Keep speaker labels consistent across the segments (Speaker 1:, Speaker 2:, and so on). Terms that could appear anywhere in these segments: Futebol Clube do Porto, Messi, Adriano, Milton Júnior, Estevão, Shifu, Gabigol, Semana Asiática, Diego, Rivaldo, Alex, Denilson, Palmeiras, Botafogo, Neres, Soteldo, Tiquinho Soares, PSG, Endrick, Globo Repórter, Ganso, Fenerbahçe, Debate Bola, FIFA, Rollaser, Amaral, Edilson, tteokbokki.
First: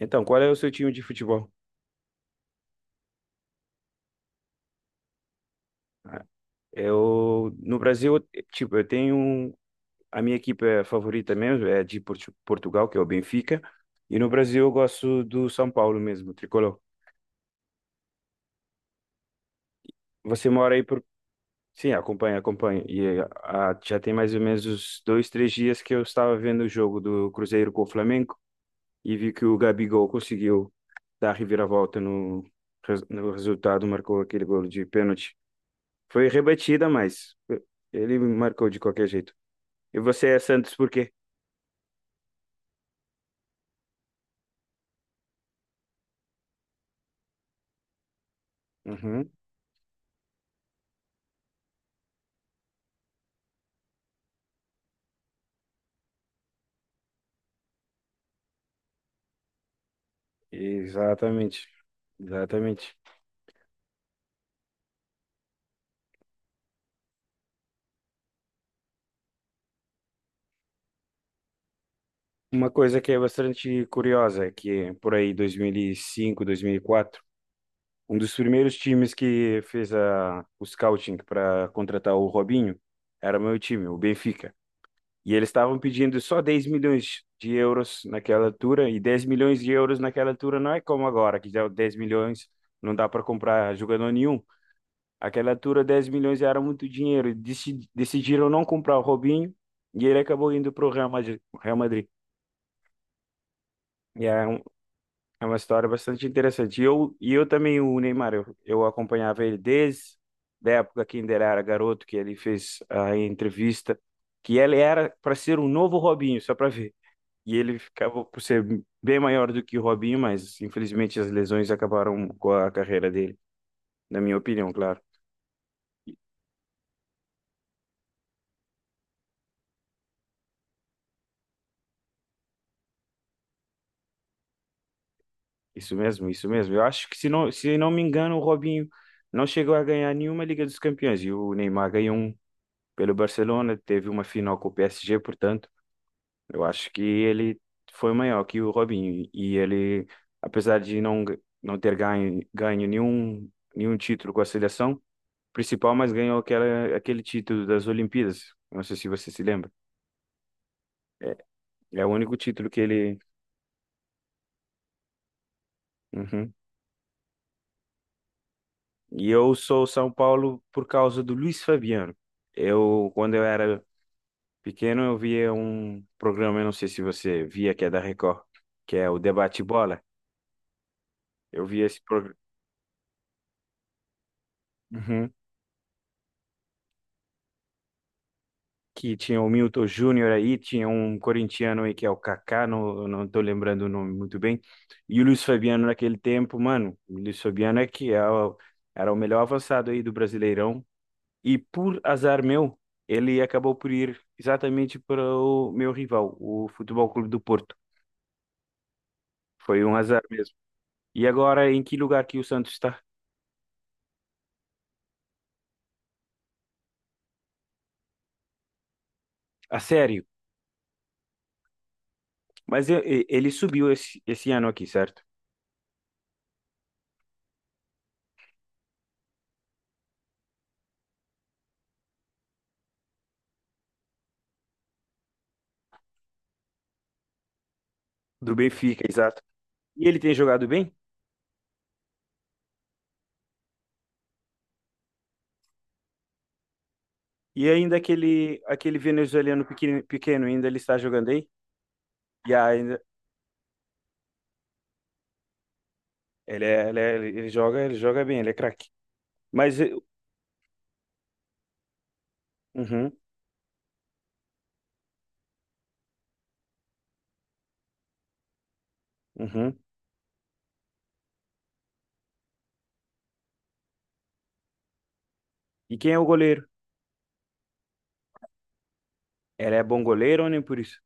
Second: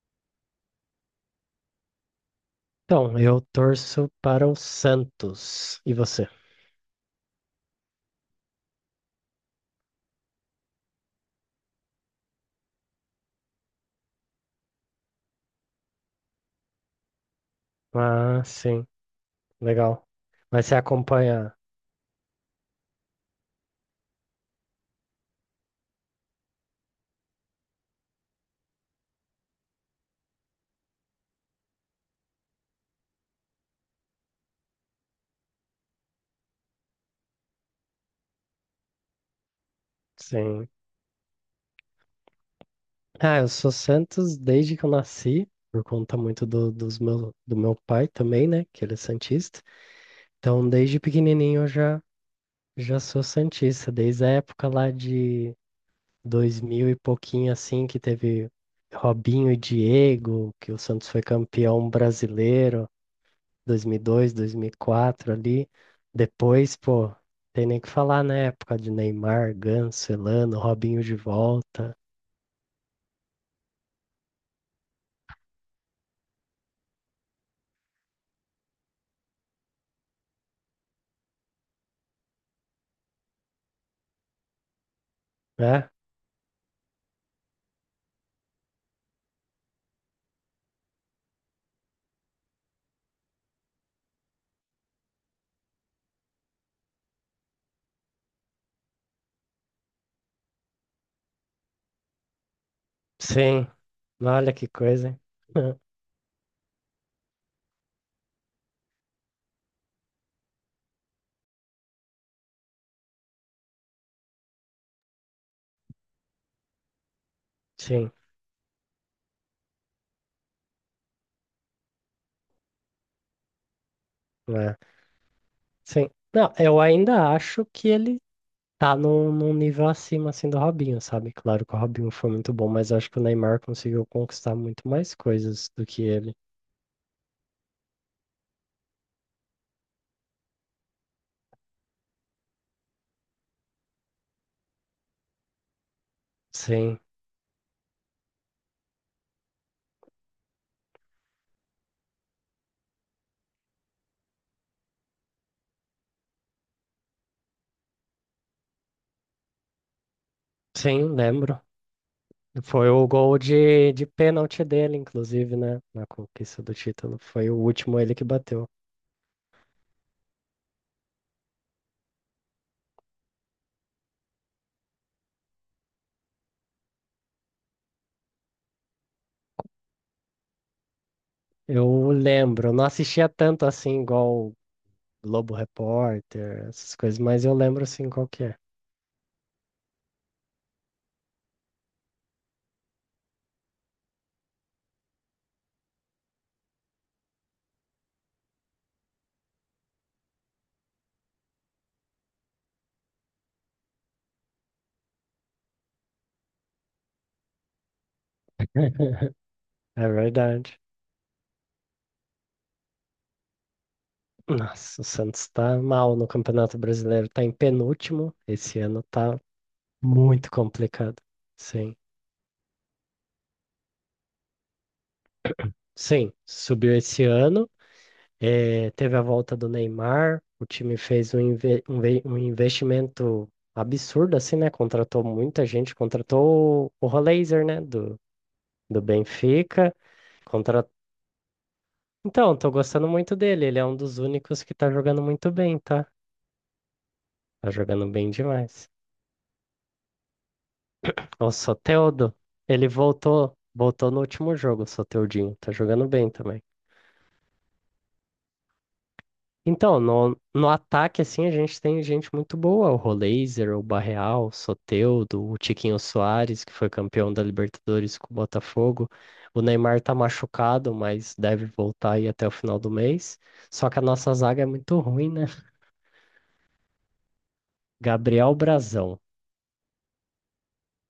Speaker 1: Então, qual é o seu time de futebol?
Speaker 2: Então, eu torço para o Santos. E
Speaker 1: Ah,
Speaker 2: você?
Speaker 1: eu, no Brasil, eu tenho um, a minha equipe é favorita mesmo, é de Portugal, que é o Benfica, e no Brasil eu gosto do São Paulo mesmo, tricolor.
Speaker 2: Ah, sim, legal.
Speaker 1: Você
Speaker 2: Mas
Speaker 1: mora
Speaker 2: você
Speaker 1: aí por...
Speaker 2: acompanha?
Speaker 1: Sim, acompanha. E já tem mais ou menos uns dois, três dias que eu estava vendo o jogo do Cruzeiro com o Flamengo e vi que o Gabigol conseguiu dar a reviravolta no resultado, marcou aquele gol de pênalti. Foi rebatida, mas ele marcou de qualquer jeito. E você é
Speaker 2: Sim.
Speaker 1: Santos por quê?
Speaker 2: Ah, eu sou Santos desde que eu nasci, por conta muito do meu pai também, né? Que ele é
Speaker 1: Uhum,
Speaker 2: santista. Então, desde pequenininho eu já sou santista. Desde a época lá de 2000 e pouquinho, assim, que teve Robinho e Diego, que o Santos foi
Speaker 1: exatamente,
Speaker 2: campeão brasileiro.
Speaker 1: exatamente.
Speaker 2: 2002, 2004 ali. Depois, pô, tem nem o que falar, né? Época de Neymar, Ganso, Elano, Robinho de volta,
Speaker 1: Uma coisa que é bastante curiosa, é que por aí 2005, 2004, um dos primeiros times que fez o scouting para contratar o Robinho era meu time, o Benfica. E eles estavam
Speaker 2: né?
Speaker 1: pedindo só 10 milhões de euros naquela altura, e 10 milhões de euros naquela altura não é como agora, que já 10 milhões não dá para comprar jogador nenhum. Aquela altura, 10 milhões era muito dinheiro. Decidiram não comprar o Robinho e ele acabou indo para o Real Madrid. Real Madrid.
Speaker 2: Sim,
Speaker 1: E é,
Speaker 2: olha que coisa, hein?
Speaker 1: é uma história bastante interessante. E eu também, o Neymar, eu acompanhava ele desde da época que ainda era garoto, que ele fez a entrevista, que ele era para ser um novo Robinho, só para ver. E ele
Speaker 2: Sim,
Speaker 1: ficava por ser bem maior do que o Robinho, mas infelizmente as lesões acabaram com a carreira dele, na minha opinião,
Speaker 2: né?
Speaker 1: claro.
Speaker 2: Sim. Não, eu ainda acho que ele tá num nível acima, assim, do Robinho, sabe? Claro que o Robinho foi muito bom, mas acho que o Neymar conseguiu conquistar muito mais coisas do
Speaker 1: Isso
Speaker 2: que ele.
Speaker 1: mesmo, isso mesmo. Eu acho que, se não me engano, o Robinho não chegou a ganhar nenhuma Liga dos Campeões. E o Neymar ganhou um pelo Barcelona, teve uma final com o PSG, portanto, eu acho
Speaker 2: Sim,
Speaker 1: que ele foi maior que o Robinho. E ele, apesar de não ter nenhum título com a seleção principal, mas ganhou aquela, aquele título das Olimpíadas. Não sei se você se lembra.
Speaker 2: sim,
Speaker 1: É,
Speaker 2: lembro.
Speaker 1: é o único título que
Speaker 2: Foi o
Speaker 1: ele.
Speaker 2: gol de pênalti dele, inclusive, né? Na
Speaker 1: Uhum.
Speaker 2: conquista do título. Foi o último ele que bateu.
Speaker 1: E eu sou São Paulo por causa do Luiz Fabiano. Eu, quando eu era pequeno, eu via um programa, eu não sei se você via, que é da Record, que é o Debate Bola. Eu via esse
Speaker 2: Eu
Speaker 1: programa
Speaker 2: lembro, não assistia tanto assim, igual Globo Repórter, essas coisas, mas eu lembro assim qual que é.
Speaker 1: que tinha o Milton Júnior aí, tinha um corintiano aí que é o Kaká, não tô lembrando o nome muito bem. E o Luiz Fabiano naquele tempo, mano, o Luiz Fabiano é era o melhor avançado aí do Brasileirão. E por azar meu, ele acabou por ir exatamente para o meu rival, o Futebol Clube do Porto. Foi um
Speaker 2: É
Speaker 1: azar mesmo.
Speaker 2: verdade.
Speaker 1: E agora, em que lugar que o Santos está?
Speaker 2: Nossa, o Santos tá mal no Campeonato Brasileiro, tá em penúltimo. Esse ano tá
Speaker 1: A sério.
Speaker 2: muito complicado. Sim.
Speaker 1: Mas ele subiu esse ano aqui, certo?
Speaker 2: Sim, subiu esse ano. Eh, teve a volta do Neymar, o time fez um investimento absurdo, assim, né? Contratou muita gente, contratou o Rollaser, né? Do,
Speaker 1: Do
Speaker 2: do
Speaker 1: Benfica, exato.
Speaker 2: Benfica.
Speaker 1: E ele tem jogado
Speaker 2: Contra...
Speaker 1: bem?
Speaker 2: Então, tô gostando muito dele. Ele é um dos únicos que tá jogando muito bem, tá? Tá
Speaker 1: E ainda
Speaker 2: jogando bem
Speaker 1: aquele,
Speaker 2: demais.
Speaker 1: aquele venezuelano pequeno, pequeno, ainda ele está jogando
Speaker 2: O
Speaker 1: aí?
Speaker 2: Soteldo,
Speaker 1: E
Speaker 2: ele
Speaker 1: ainda,
Speaker 2: voltou no último jogo, o Soteldinho. Tá jogando bem também.
Speaker 1: ele joga bem, ele é craque. Mas,
Speaker 2: Então, no, no ataque, assim, a gente tem gente muito boa, o
Speaker 1: uhum,
Speaker 2: Rolazer, o Barreal, o Soteldo, o Tiquinho Soares, que foi campeão da Libertadores com o Botafogo. O
Speaker 1: uhum.
Speaker 2: Neymar tá machucado, mas deve voltar aí até o final do mês. Só que a nossa zaga é muito ruim, né?
Speaker 1: E quem é o goleiro?
Speaker 2: Gabriel Brazão,
Speaker 1: Ele é bom goleiro ou nem por isso?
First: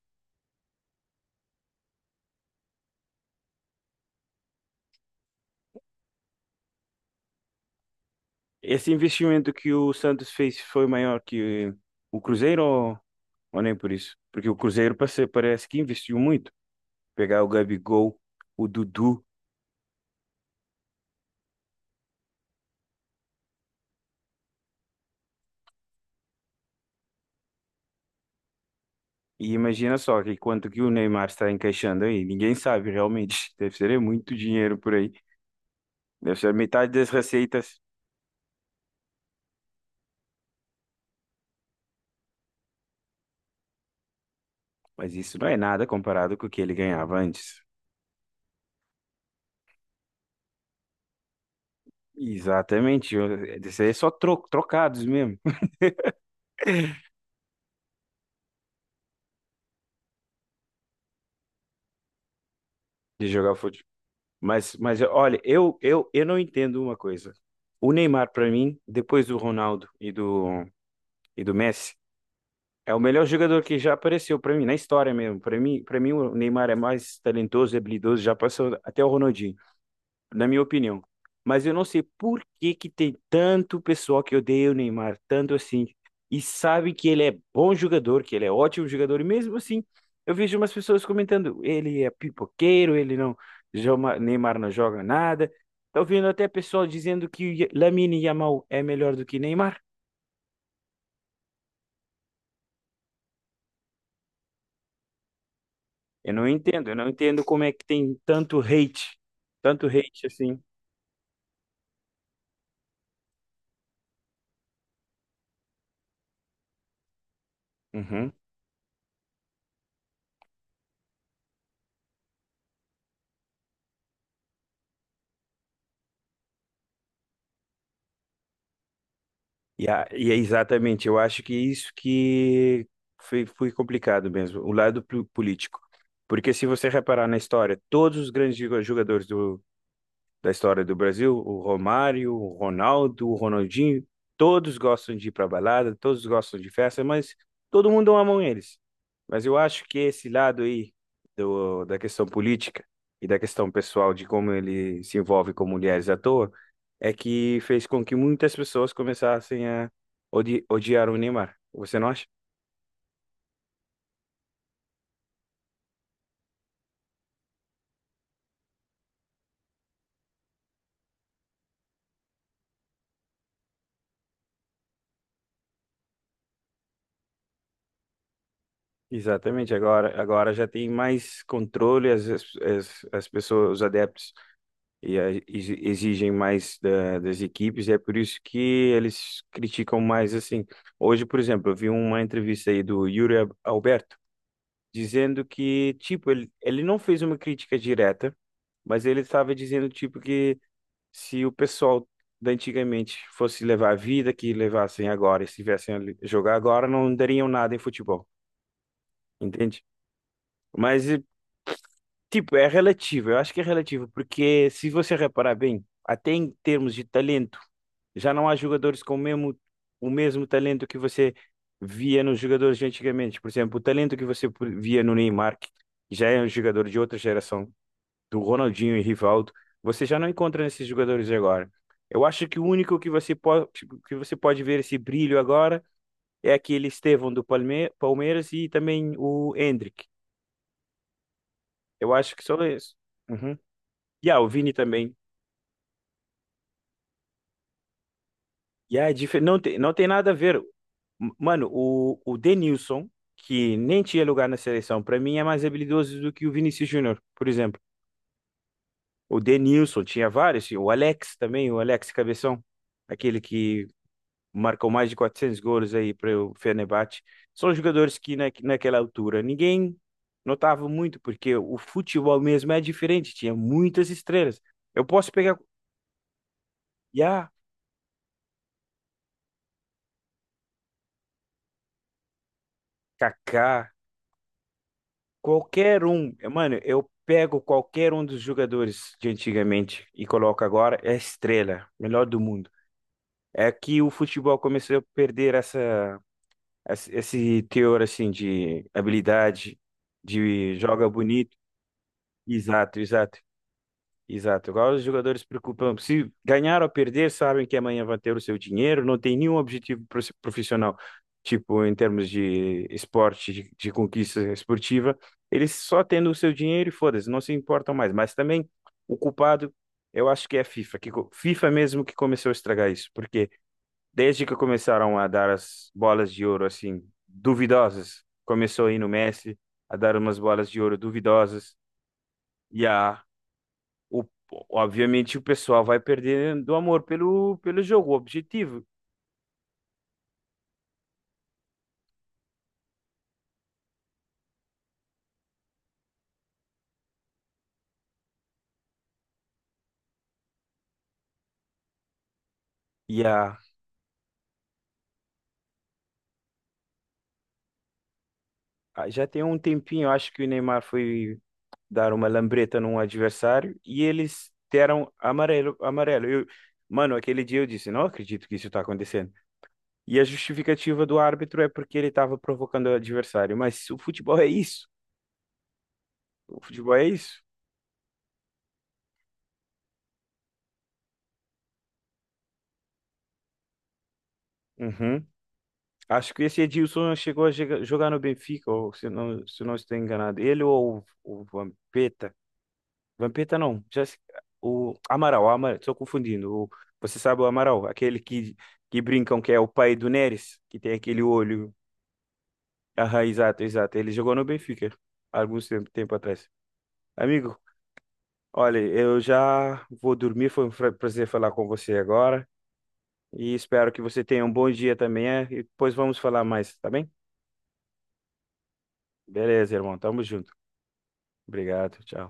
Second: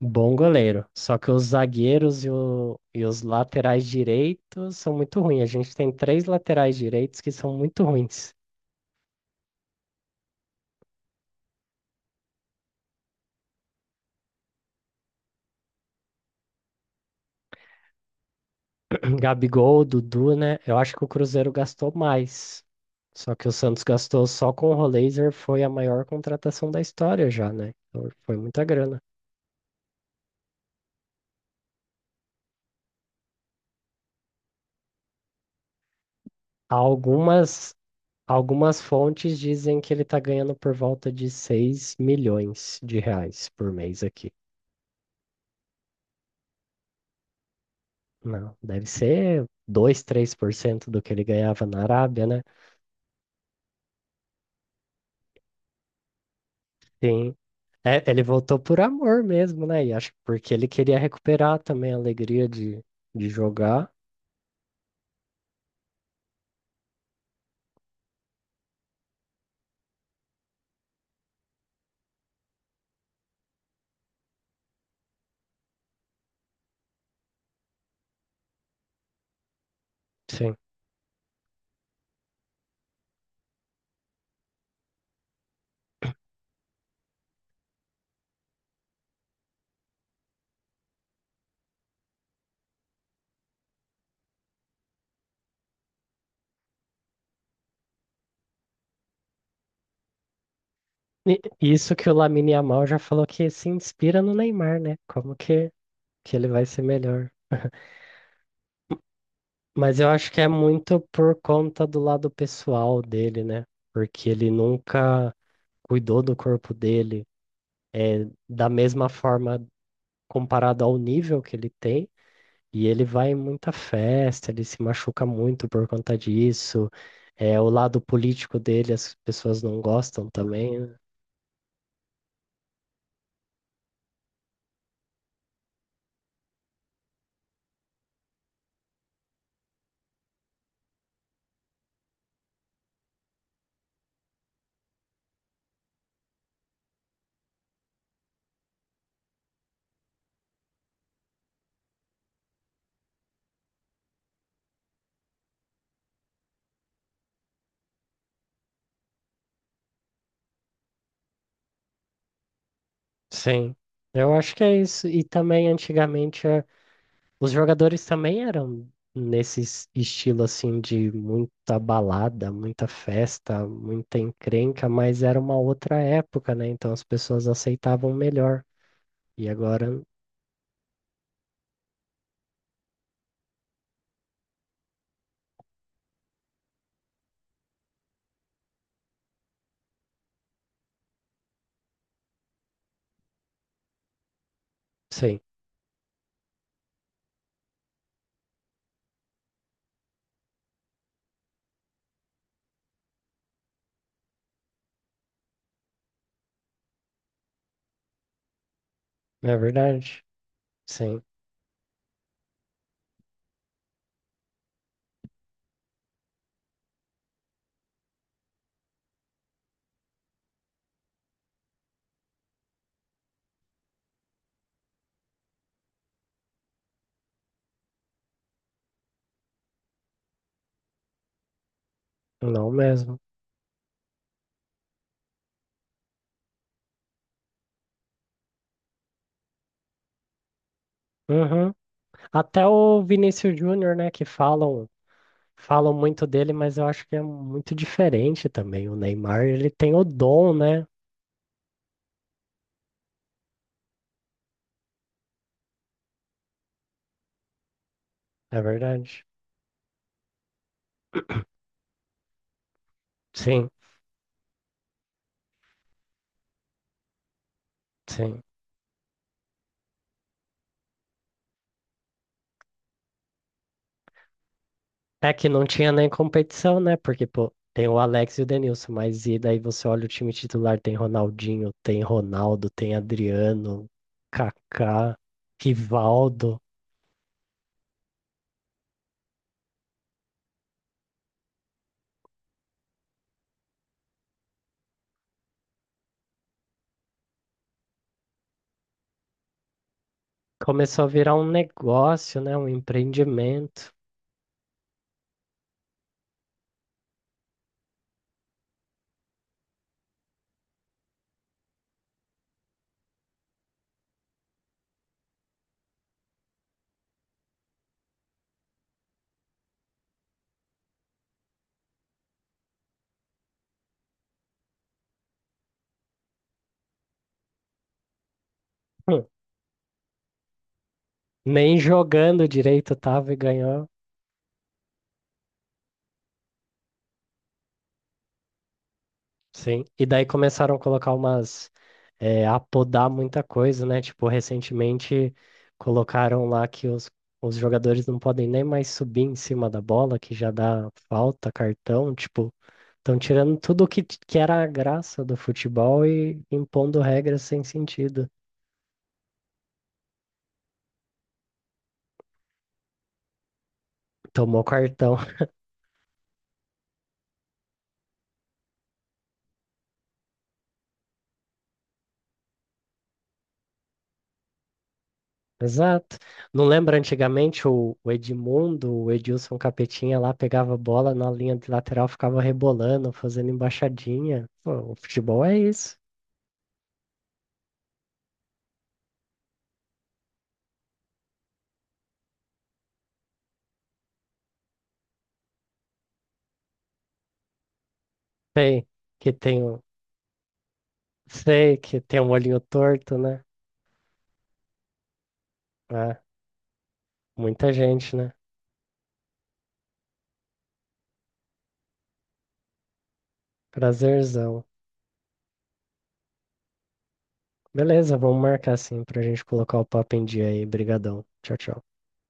Speaker 2: bom goleiro. Só que os zagueiros e, o- e os laterais direitos são muito ruins. A gente tem três laterais direitos que são muito ruins.
Speaker 1: Esse investimento que o Santos fez foi maior que o Cruzeiro ou nem por isso? Porque o Cruzeiro parece que investiu muito. Pegar o Gabigol, o Dudu,
Speaker 2: Gabigol, Dudu, né? Eu acho que o Cruzeiro gastou mais. Só que o Santos gastou só com o Rolaser, foi a maior contratação da história já, né? Então, foi muita grana.
Speaker 1: e imagina só que quanto que o Neymar está encaixando aí. Ninguém sabe realmente. Deve ser muito dinheiro por aí. Deve ser metade das
Speaker 2: Algumas,
Speaker 1: receitas.
Speaker 2: algumas fontes dizem que ele tá ganhando por volta de R$ 6 milhões por mês aqui.
Speaker 1: Mas isso não é nada comparado com o que ele ganhava antes.
Speaker 2: Não, deve ser dois, três por cento do que ele ganhava na Arábia, né?
Speaker 1: Exatamente. Isso aí é só trocados mesmo.
Speaker 2: Sim. É, ele voltou por amor mesmo, né? E acho que porque ele queria recuperar também a alegria
Speaker 1: De
Speaker 2: de
Speaker 1: jogar.
Speaker 2: jogar.
Speaker 1: Mas olha, eu não entendo uma coisa. O Neymar, pra mim, depois do Ronaldo e do Messi, é o melhor jogador que já apareceu pra mim, na história mesmo. Para mim, o Neymar é mais talentoso e habilidoso, já passou até o Ronaldinho na
Speaker 2: Sim.
Speaker 1: minha opinião. Mas eu não sei por que que tem tanto pessoal que odeia o Neymar, tanto assim, e sabe que ele é bom jogador, que ele é ótimo jogador, e mesmo assim, eu vejo umas pessoas comentando, ele é pipoqueiro, ele não, joma- Neymar não joga nada. Tô ouvindo até pessoal dizendo que o Lamine Yamal é melhor do que Neymar.
Speaker 2: Isso que o Lamine Yamal já falou que se inspira no Neymar, né? Como
Speaker 1: Eu
Speaker 2: que
Speaker 1: não
Speaker 2: ele vai ser
Speaker 1: entendo, eu não
Speaker 2: melhor?
Speaker 1: entendo como é que tem tanto
Speaker 2: Mas eu
Speaker 1: hate
Speaker 2: acho que é
Speaker 1: assim.
Speaker 2: muito por conta do lado pessoal dele, né? Porque ele nunca cuidou do corpo dele, é,
Speaker 1: Uhum.
Speaker 2: da mesma forma comparado ao nível que ele tem. E ele vai em muita festa, ele se machuca muito por conta disso. É, o lado político dele, as pessoas não
Speaker 1: E, a-
Speaker 2: gostam
Speaker 1: e é
Speaker 2: também, né?
Speaker 1: exatamente, eu acho que é isso que foi complicado mesmo, o político. Porque se você reparar na história, todos os grandes da história do Brasil, o Romário, o Ronaldo, o Ronaldinho, todos gostam de ir para balada, todos gostam de festa, mas todo mundo ama um eles. Mas eu acho que esse lado aí da questão política e da questão pessoal de como ele se envolve com mulheres à toa é que fez com que muitas pessoas começassem a odiar o Neymar. Você não acha?
Speaker 2: Sim, eu acho que é isso. E também antigamente. Os jogadores também eram nesse estilo assim de muita balada, muita festa, muita encrenca, mas era uma outra época, né? Então as pessoas aceitavam melhor. E
Speaker 1: Exatamente,
Speaker 2: agora,
Speaker 1: agora já tem mais controle, as pessoas, os adeptos e exigem mais das equipes, e é por isso que eles criticam mais assim. Hoje, por exemplo, eu vi uma entrevista aí do Yuri Alberto
Speaker 2: sim,
Speaker 1: dizendo que, tipo, ele não fez uma crítica direta, mas ele estava dizendo, tipo, que se o pessoal da antigamente fosse levar a vida que levassem agora, e se tivessem a jogar agora, não dariam nada em futebol,
Speaker 2: é
Speaker 1: entende?
Speaker 2: verdade.
Speaker 1: Mas
Speaker 2: Sim,
Speaker 1: tipo, é relativo, eu acho que é relativo, porque se você reparar bem, até em termos de talento, já não há jogadores com o mesmo talento que você via nos jogadores de antigamente. Por exemplo, o talento que você via no Neymar, que já é um jogador de outra geração, do Ronaldinho e Rivaldo, você já não encontra nesses jogadores agora. Eu acho que o
Speaker 2: não
Speaker 1: único
Speaker 2: mesmo.
Speaker 1: que você pode ver esse brilho agora é aquele Estevão do Palmeiras e também o Endrick.
Speaker 2: Uhum.
Speaker 1: Eu acho que só
Speaker 2: Até
Speaker 1: isso.
Speaker 2: o Vinícius
Speaker 1: Uhum.
Speaker 2: Júnior, né, que
Speaker 1: E o Vini
Speaker 2: falam,
Speaker 1: também.
Speaker 2: falam muito dele, mas eu acho que é muito diferente também. O
Speaker 1: E
Speaker 2: Neymar,
Speaker 1: não
Speaker 2: ele
Speaker 1: tem, não
Speaker 2: tem o
Speaker 1: tem nada a
Speaker 2: dom,
Speaker 1: ver.
Speaker 2: né?
Speaker 1: Mano, o Denilson, que nem tinha lugar na seleção, pra mim é mais habilidoso do que o Vinícius Júnior, por exemplo.
Speaker 2: É verdade.
Speaker 1: O Denilson tinha vários, o Alex também, o Alex Cabeção, aquele
Speaker 2: Sim,
Speaker 1: que marcou mais de 400 gols aí para o Fenerbahçe. São jogadores que
Speaker 2: sim.
Speaker 1: naquela altura ninguém notava muito, porque o futebol mesmo é diferente, tinha muitas estrelas. Eu posso
Speaker 2: É que
Speaker 1: pegar.
Speaker 2: não tinha nem competição, né?
Speaker 1: E
Speaker 2: Porque, pô, tem o Alex e o Denilson, mas e daí você olha o time titular, tem Ronaldinho, tem Ronaldo, tem Adriano,
Speaker 1: Kaká,
Speaker 2: Kaká,
Speaker 1: qualquer um. É,
Speaker 2: Rivaldo.
Speaker 1: mano, eu pego qualquer um dos jogadores de antigamente e coloco agora, é estrela, melhor do mundo. É que o futebol começou a perder esse teor assim de habilidade, de
Speaker 2: Começou a
Speaker 1: joga
Speaker 2: virar um
Speaker 1: bonito.
Speaker 2: negócio, né? Um
Speaker 1: Exato, exato.
Speaker 2: empreendimento.
Speaker 1: Exato, igual os jogadores se preocupam. Se ganhar ou perder, sabem que amanhã vão ter o seu dinheiro, não tem nenhum objetivo profissional, tipo em termos de esporte, de conquista esportiva. Eles só tendo o seu dinheiro e foda-se, não se importam mais. Mas também o culpado, eu acho que é a FIFA, FIFA mesmo que começou a estragar isso, porque desde que começaram a dar as bolas de ouro assim, duvidosas, começou aí no
Speaker 2: Hum,
Speaker 1: Messi a dar umas bolas de ouro duvidosas.
Speaker 2: Nem jogando
Speaker 1: E
Speaker 2: direito
Speaker 1: a
Speaker 2: tava e ganhou.
Speaker 1: o- Obviamente o pessoal vai perdendo o amor pelo jogo, o objetivo.
Speaker 2: Sim. E daí começaram a colocar umas. É, a podar muita coisa, né? Tipo, recentemente colocaram lá que os jogadores não podem nem mais subir em cima da bola, que já dá falta, cartão. Tipo, estão
Speaker 1: E
Speaker 2: tirando
Speaker 1: a,
Speaker 2: tudo que, que era a graça do futebol e impondo regras sem sentido.
Speaker 1: Já tem um tempinho, eu acho que o Neymar foi dar uma lambreta num adversário e eles
Speaker 2: Tomou
Speaker 1: deram
Speaker 2: cartão.
Speaker 1: amarelo. Eu, mano, aquele dia eu disse, não acredito que isso está acontecendo. E a justificativa do árbitro é porque ele estava provocando o adversário. Mas o futebol é isso.
Speaker 2: Exato.
Speaker 1: O
Speaker 2: Não
Speaker 1: futebol
Speaker 2: lembra
Speaker 1: é isso.
Speaker 2: antigamente o Edmundo, o Edilson Capetinha lá pegava a bola na linha de lateral, ficava rebolando, fazendo embaixadinha. Pô, o
Speaker 1: Uhum.
Speaker 2: futebol é isso.
Speaker 1: Acho que esse Edilson chegou a jogar no Benfica, ou se não estou enganado. Ele ou o Vampeta. Vampeta não. Já, se- O Amaral, Amaral, estou confundindo. Você sabe o Amaral,
Speaker 2: Sei
Speaker 1: que
Speaker 2: que
Speaker 1: brincam que é
Speaker 2: tem
Speaker 1: o
Speaker 2: o,
Speaker 1: pai do Neres, que tem aquele olho.
Speaker 2: sei que tem um olhinho torto,
Speaker 1: Ah,
Speaker 2: né?
Speaker 1: exato, exato. Ele jogou no Benfica há alguns tempo, tempo
Speaker 2: É,
Speaker 1: atrás. Amigo,
Speaker 2: muita gente, né?
Speaker 1: olha, eu já vou dormir. Foi um prazer falar com você agora. E espero que você tenha um
Speaker 2: Prazerzão.
Speaker 1: bom dia também. É? E depois vamos falar mais, tá bem?
Speaker 2: Beleza, vamos marcar assim pra gente
Speaker 1: Beleza,
Speaker 2: colocar o
Speaker 1: irmão.
Speaker 2: papo
Speaker 1: Tamo
Speaker 2: em dia
Speaker 1: junto.
Speaker 2: aí. Brigadão. Tchau, tchau.
Speaker 1: Obrigado. Tchau.